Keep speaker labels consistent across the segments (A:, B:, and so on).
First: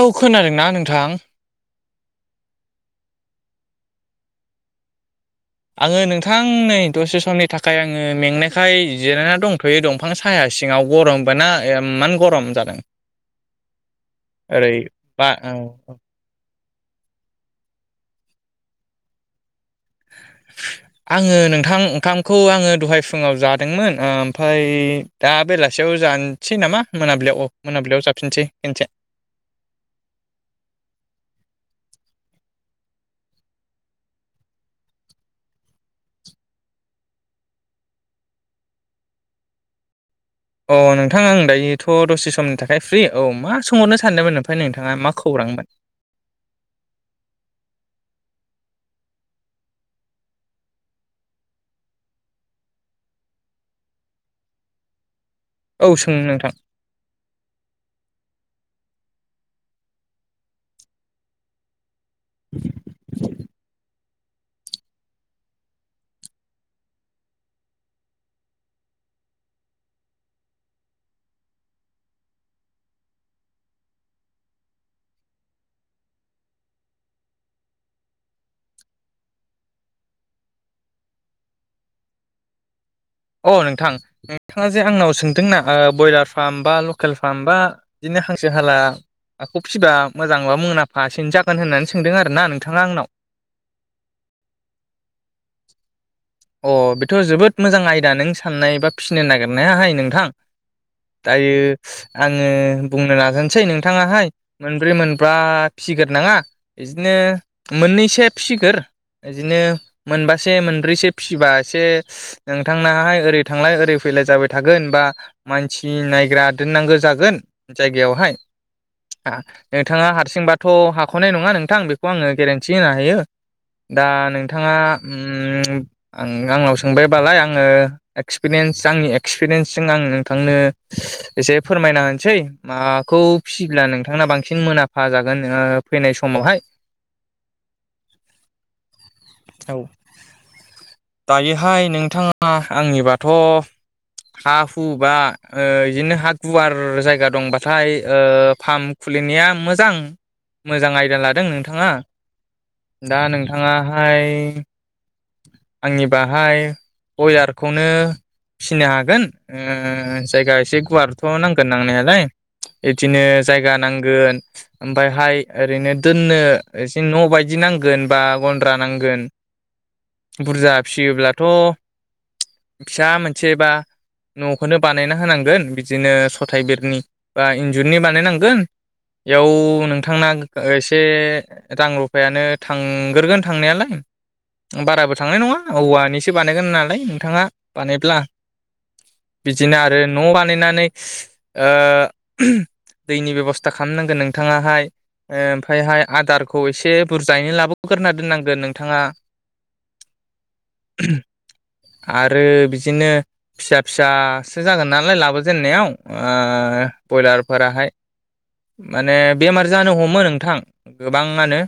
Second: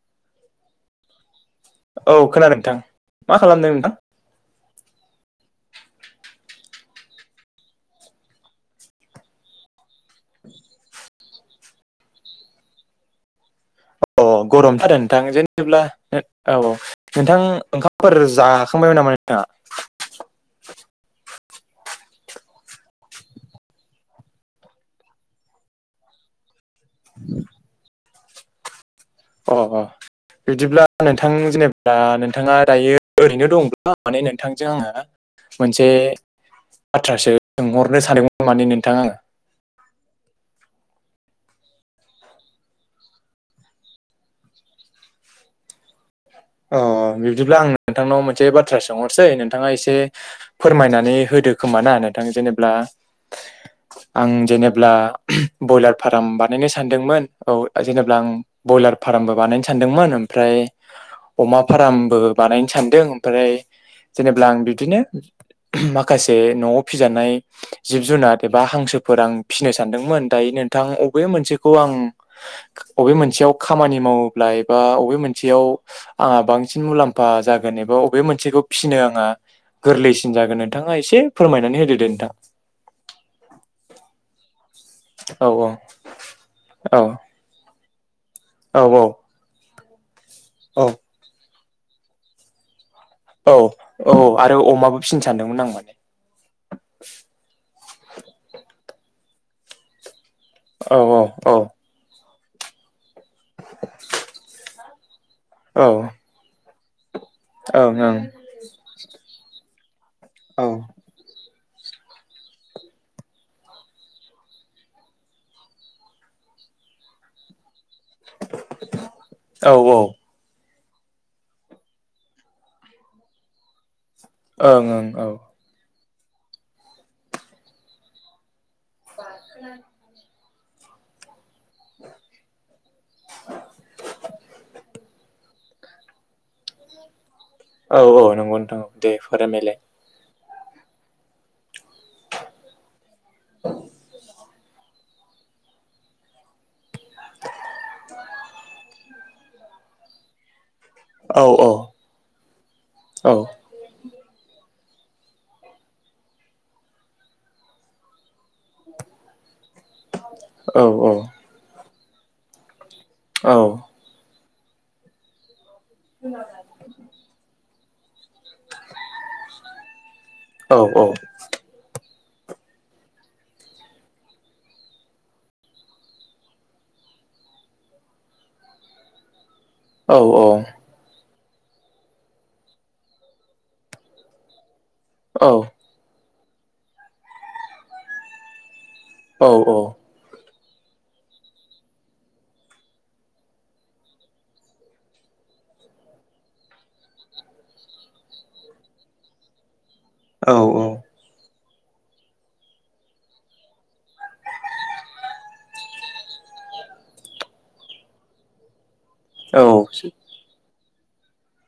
A: औ खोनादोंना नोंथां
B: औ खोनादों नोंथां मा खालामदों नोंथां?
A: आङो नोंथां नै दसे समनि थाखाय आङो मेंनायखाय जिरायना दंथ'यो दं । बिफां साया सिङाव गरमबबो ना इमान गरम जादों
B: अ
A: ओरै
B: गरमथ'आरो नोंथां
A: बा औ
B: जेनेब्ला औ औ नोंथां ओंखामफोर जाखांबायमोन नामा नोंथाङा
A: आङो नोंथां नोंथां ओंखामखौ आङो दहाय फुङाव जादोंमोन ओमफ्राय दा बेलासियाव जानोसै नामा मोनाब्लियाव औ मोनाबिलियाव जाफिनसै खनसे
B: अ अ बिदिब्ला नोंथां जेनेबा नोंथाङा दायो ओरैनो दंब्ला माने नोंथांजों आङो मोनसे बाथ्रासो सोंहरनो सानदोंमोन माने नोंथां आङो
A: अ नोंथां आं दायोथ' दसे समनि थाखाय फ्रि औ मा सोंहरनो सानदोंमोन ओमफ्राय नोंथाङा मा खौरांमोन
B: [inaudible] अ बिब्दिब्ला आं नोंथांनाव मोनसे बाथ्रा सोंहरसै नोंथाङा एसे फोरमायनानै हो होदो खोमा ना नोंथां जेनेब्ला आं जेनेब्ला
A: औ
B: बयलार
A: सों
B: फार्म
A: नोंथां
B: बानायनो सानदोंमोन औ जेनेबा आं बयलार फार्मबो बानायनो सानदोंमोन ओमफ्राय अमा फार्म बो बानायनो सानदों ओमफ्राय जेनेबब्ला आं बिदिनो माखासे न'आव फिजानाय जिब जुनार एबा हांसो फोर फिसिनो सानदोंमोन दायो नोंथां बबे मोनसेखौ आं अबे मोनसेयाव खामानि मावनो मावोब्ला एबा अबे मोनसेयाव आंहा बांसिन मुलाम्फा जागोन एबा अबे मोनसेखौ फिनो आंहा गोरलैसिन जागोन नोंथाङा एसे फोरमायनानै होदो दे नोंथां
A: अ नोंथां नोंथाङा जे आंनाव
B: औ
A: सोंदोंना ब्रयलार फार्म बा
B: औ
A: लकेल फार्म बा बिदिनो हांसो हाला
B: औ
A: हाखौ फिबब्ला मोजांबा
B: औ
A: मुलामफासेनो जाख होननानै सोंदों आरो ना नोंथाङा आंनाव
B: औ औ आरो अमाबो फिनो सानदोंमोन आं माने
A: दा नों साननाय एबा फिसिनो नागिरनाय हाय नोंथां
B: औ औ
A: दायो
B: औ
A: आङो बुंनो नाजानोसै नोंथाङाहाय मोनब्रै मोनबा
B: औ
A: फिसिगोर
B: ओं
A: नङा। बिदिनो
B: ओं
A: मोननैसो फिसिगोर बिदिनो मोनबासे
B: औ
A: मोनब्रैसे फिसिबा एसे ओ नोंथांनाहाय ओरै थांलाय ओरै फैलाय जाबाय थागोन बा मानसि नायग्रा दोननांगो जागोन। जायगायावहाय
B: औ औ
A: नोंथाङा हारसिंबा थ हाखनाय नङा नोंथां बेखौ आङो गेरेन्थि होनो हायो। दा नोंथाङा
B: ओं ओं औ
A: उम आंनाव सोंबायबालाय आङो एक्सपिरियेन्स आंनि एक्सपिरियेन्सजों आं नोंथांनो एसे फोरमायना होनोसै मा खौ फिसियोब्ला नोंथांना बांसिन मोनुलाम्फा जागोन फैनाय समावहाय।
B: औ-औ नंगौ नोंथां दे फोरमायलाय
A: दायोहाय नोंथाङा आंनिबाथ हा हु बा बिदिनो हा गुवार जायगा दंबाथाय ओ पाम्प खुलिनाया मोजां। मोजां आयदा
B: औ
A: लादों
B: औ
A: नोंथाङा दा
B: औ
A: नोंथाङाहाय आंनि बाहाय बयलारखौनो फिसिनो हागोन। ओ जायगा एसे
B: औ
A: गुवारथ नांगोन नांनायालाय। बिदिनो
B: औ
A: जायगा नांगोन ओमफ्रायहाय ओरैनो दोननो एसे न बायदि नांगोन बा गन्द्रा नांगोन। बुरजा
B: औ
A: फिसियोब्लाथ फिसा मोनसे बा न'खोनो बानायना होनांगोन बिदिनो सथायाइ बेरनि बा इन्जुरनि बानायनांगोन। बेयाव
B: औ
A: नोंथांना
B: औ
A: एसे रां रुफायानो थांग्रोगोन थांनायालाय बाराबो थांनाय नङा औवानि बानागोन होननानै नोंथाङा बानायब्ला बिदिनो आरो न' बानायनानै ओ दैनि बेबस्था खालामनांगोन नोंथाङाहाय। ओमफ्रायहाय आदारखौ एसे बुरजायैनो लाबोग्रोना दोननांगोन नोंथाङा।
B: औ-औ
A: आरो बिदिनो फिसा फिसासो जागोन नालाय लाबोजेननायाव ओ ब्रयलार फोराहाय माने बेमार जानो
B: औ
A: हमो नोंथां गोबाङानो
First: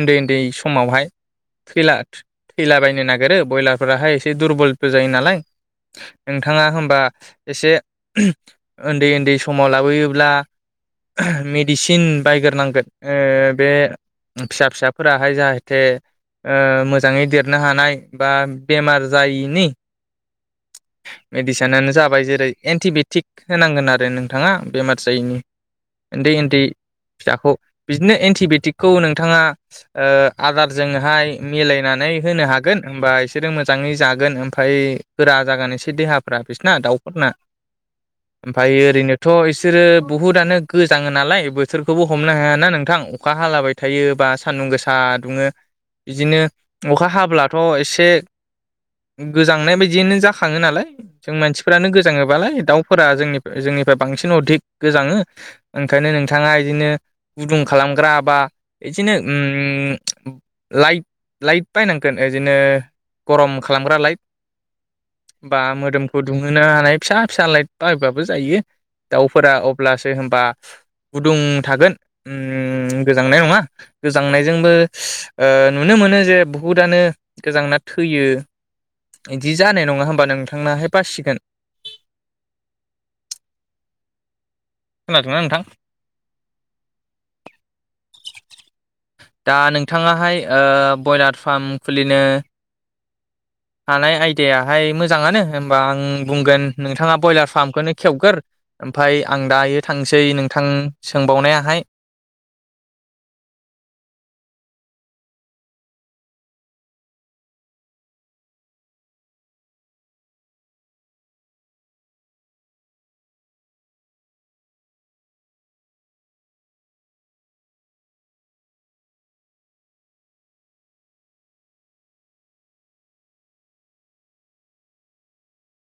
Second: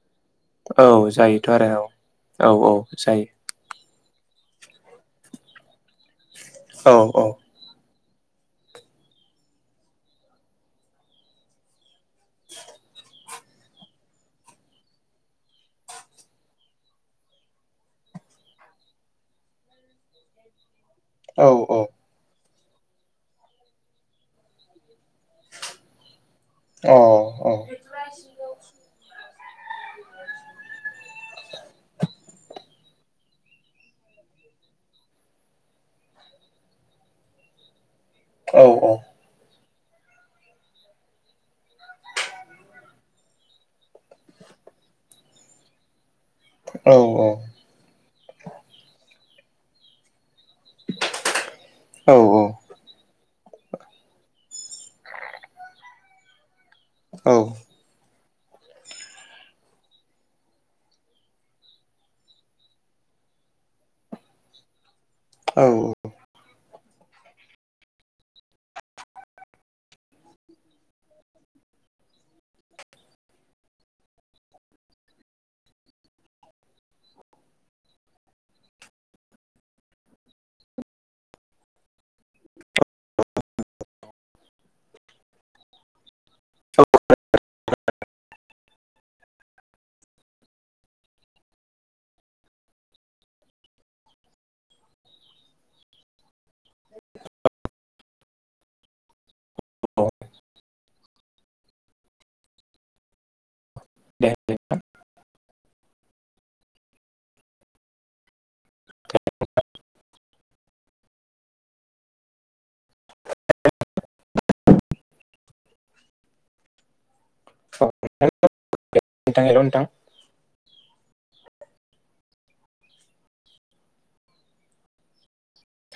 A: उन्दै उन्दै
B: औ
A: समावहाय
B: औ जायोथ' आरो
A: थैला
B: औ औ
A: थैलाबायायनो नागिरो
B: जायो
A: ब्रयलार बयलार फोराहाय एसे दुरबलबो जायो नालाय नोंथाङा होमबा
B: औ
A: एसे उन्दै उन्दै समाव लाबोयोब्ला मेडसिन थिन बायग्रोनांगोन ओ बे फिसा फिसाफोराहाय जाहाथे ओ‌ मो मोजाङै देरनो हानाय बा बेमार जायैनि।
B: औ औ औ
A: मेडिसिनानो जाबाय जेरै एन्टि बेटिक होनांगोन आरो नोंथाङा बेमार जायैनि। उन्दै उन्दै फिसाखौ बिदिनो एन्टि बेटिकखौ नोंथाङा ओ आदारजोंहाय मिलायना नै होनो हागोन होनबा बिसोरो मोजाङै जागोन ओमफ्राय गोरा जागोन एसे देहाफ्रा बिसोरना दाउ [unintelligible]
B: अ औ
A: ओमफ्राय ओरैनोथ' एसे बिसोरो बुहुदानो गोजाङो नालाय बोथोरखौबो हमनो हायाना नोंथां अखा हालाबाय थायो बा सानदुं गोसा दुङो बिदिनो अखा हाब्लाथ' एसे गोजांनाय बायदियानो जा खाङो नालाय जों मानसिफोरानो
B: औ औ
A: गोजाङोबालाय दाउफोरा जोंनि जोंनिफ्राय बांसिन अधिक गोजाङो ओंखायनो नोंथाङा बिदिनो गुदुं खालामग्रा बा बिदिनो उम लायट लायट बायनांगोन इदिनो गरम खालामग्रा लाइट बा मोदोमखौ दुंहोनो हानाय फिसा फिसा लाइट बाहायबाबो जायो। दाउफोरा अब्लासो होमबा गुदुं थागोन । उम गोजांनाय नङा गोजांनायजोंबो ओ नुनो मोनो जे बांसिनानो गोजांना थैयो। इदि जानाय नङा होमबा नोंथांनाहाय बासिगोन।
B: [unintelligible]
A: खोनादोंना नोंथां?
B: औ खोनादों नोंथां खोनादों।
A: दा नोंथाङाहाय ओ बयलार फार्म खुलिनो हानाय आयदायाहाय मोजाङानो होमबा आं बुंगोन नोंथाङा ब्रयलार फार्मखौनो खेवगोर ओमफ्राय आं दायो थांसै नोंथां सोंबावनायाहाय
B: दे [unintelligible] [unintelligible] हेल' नोंथां।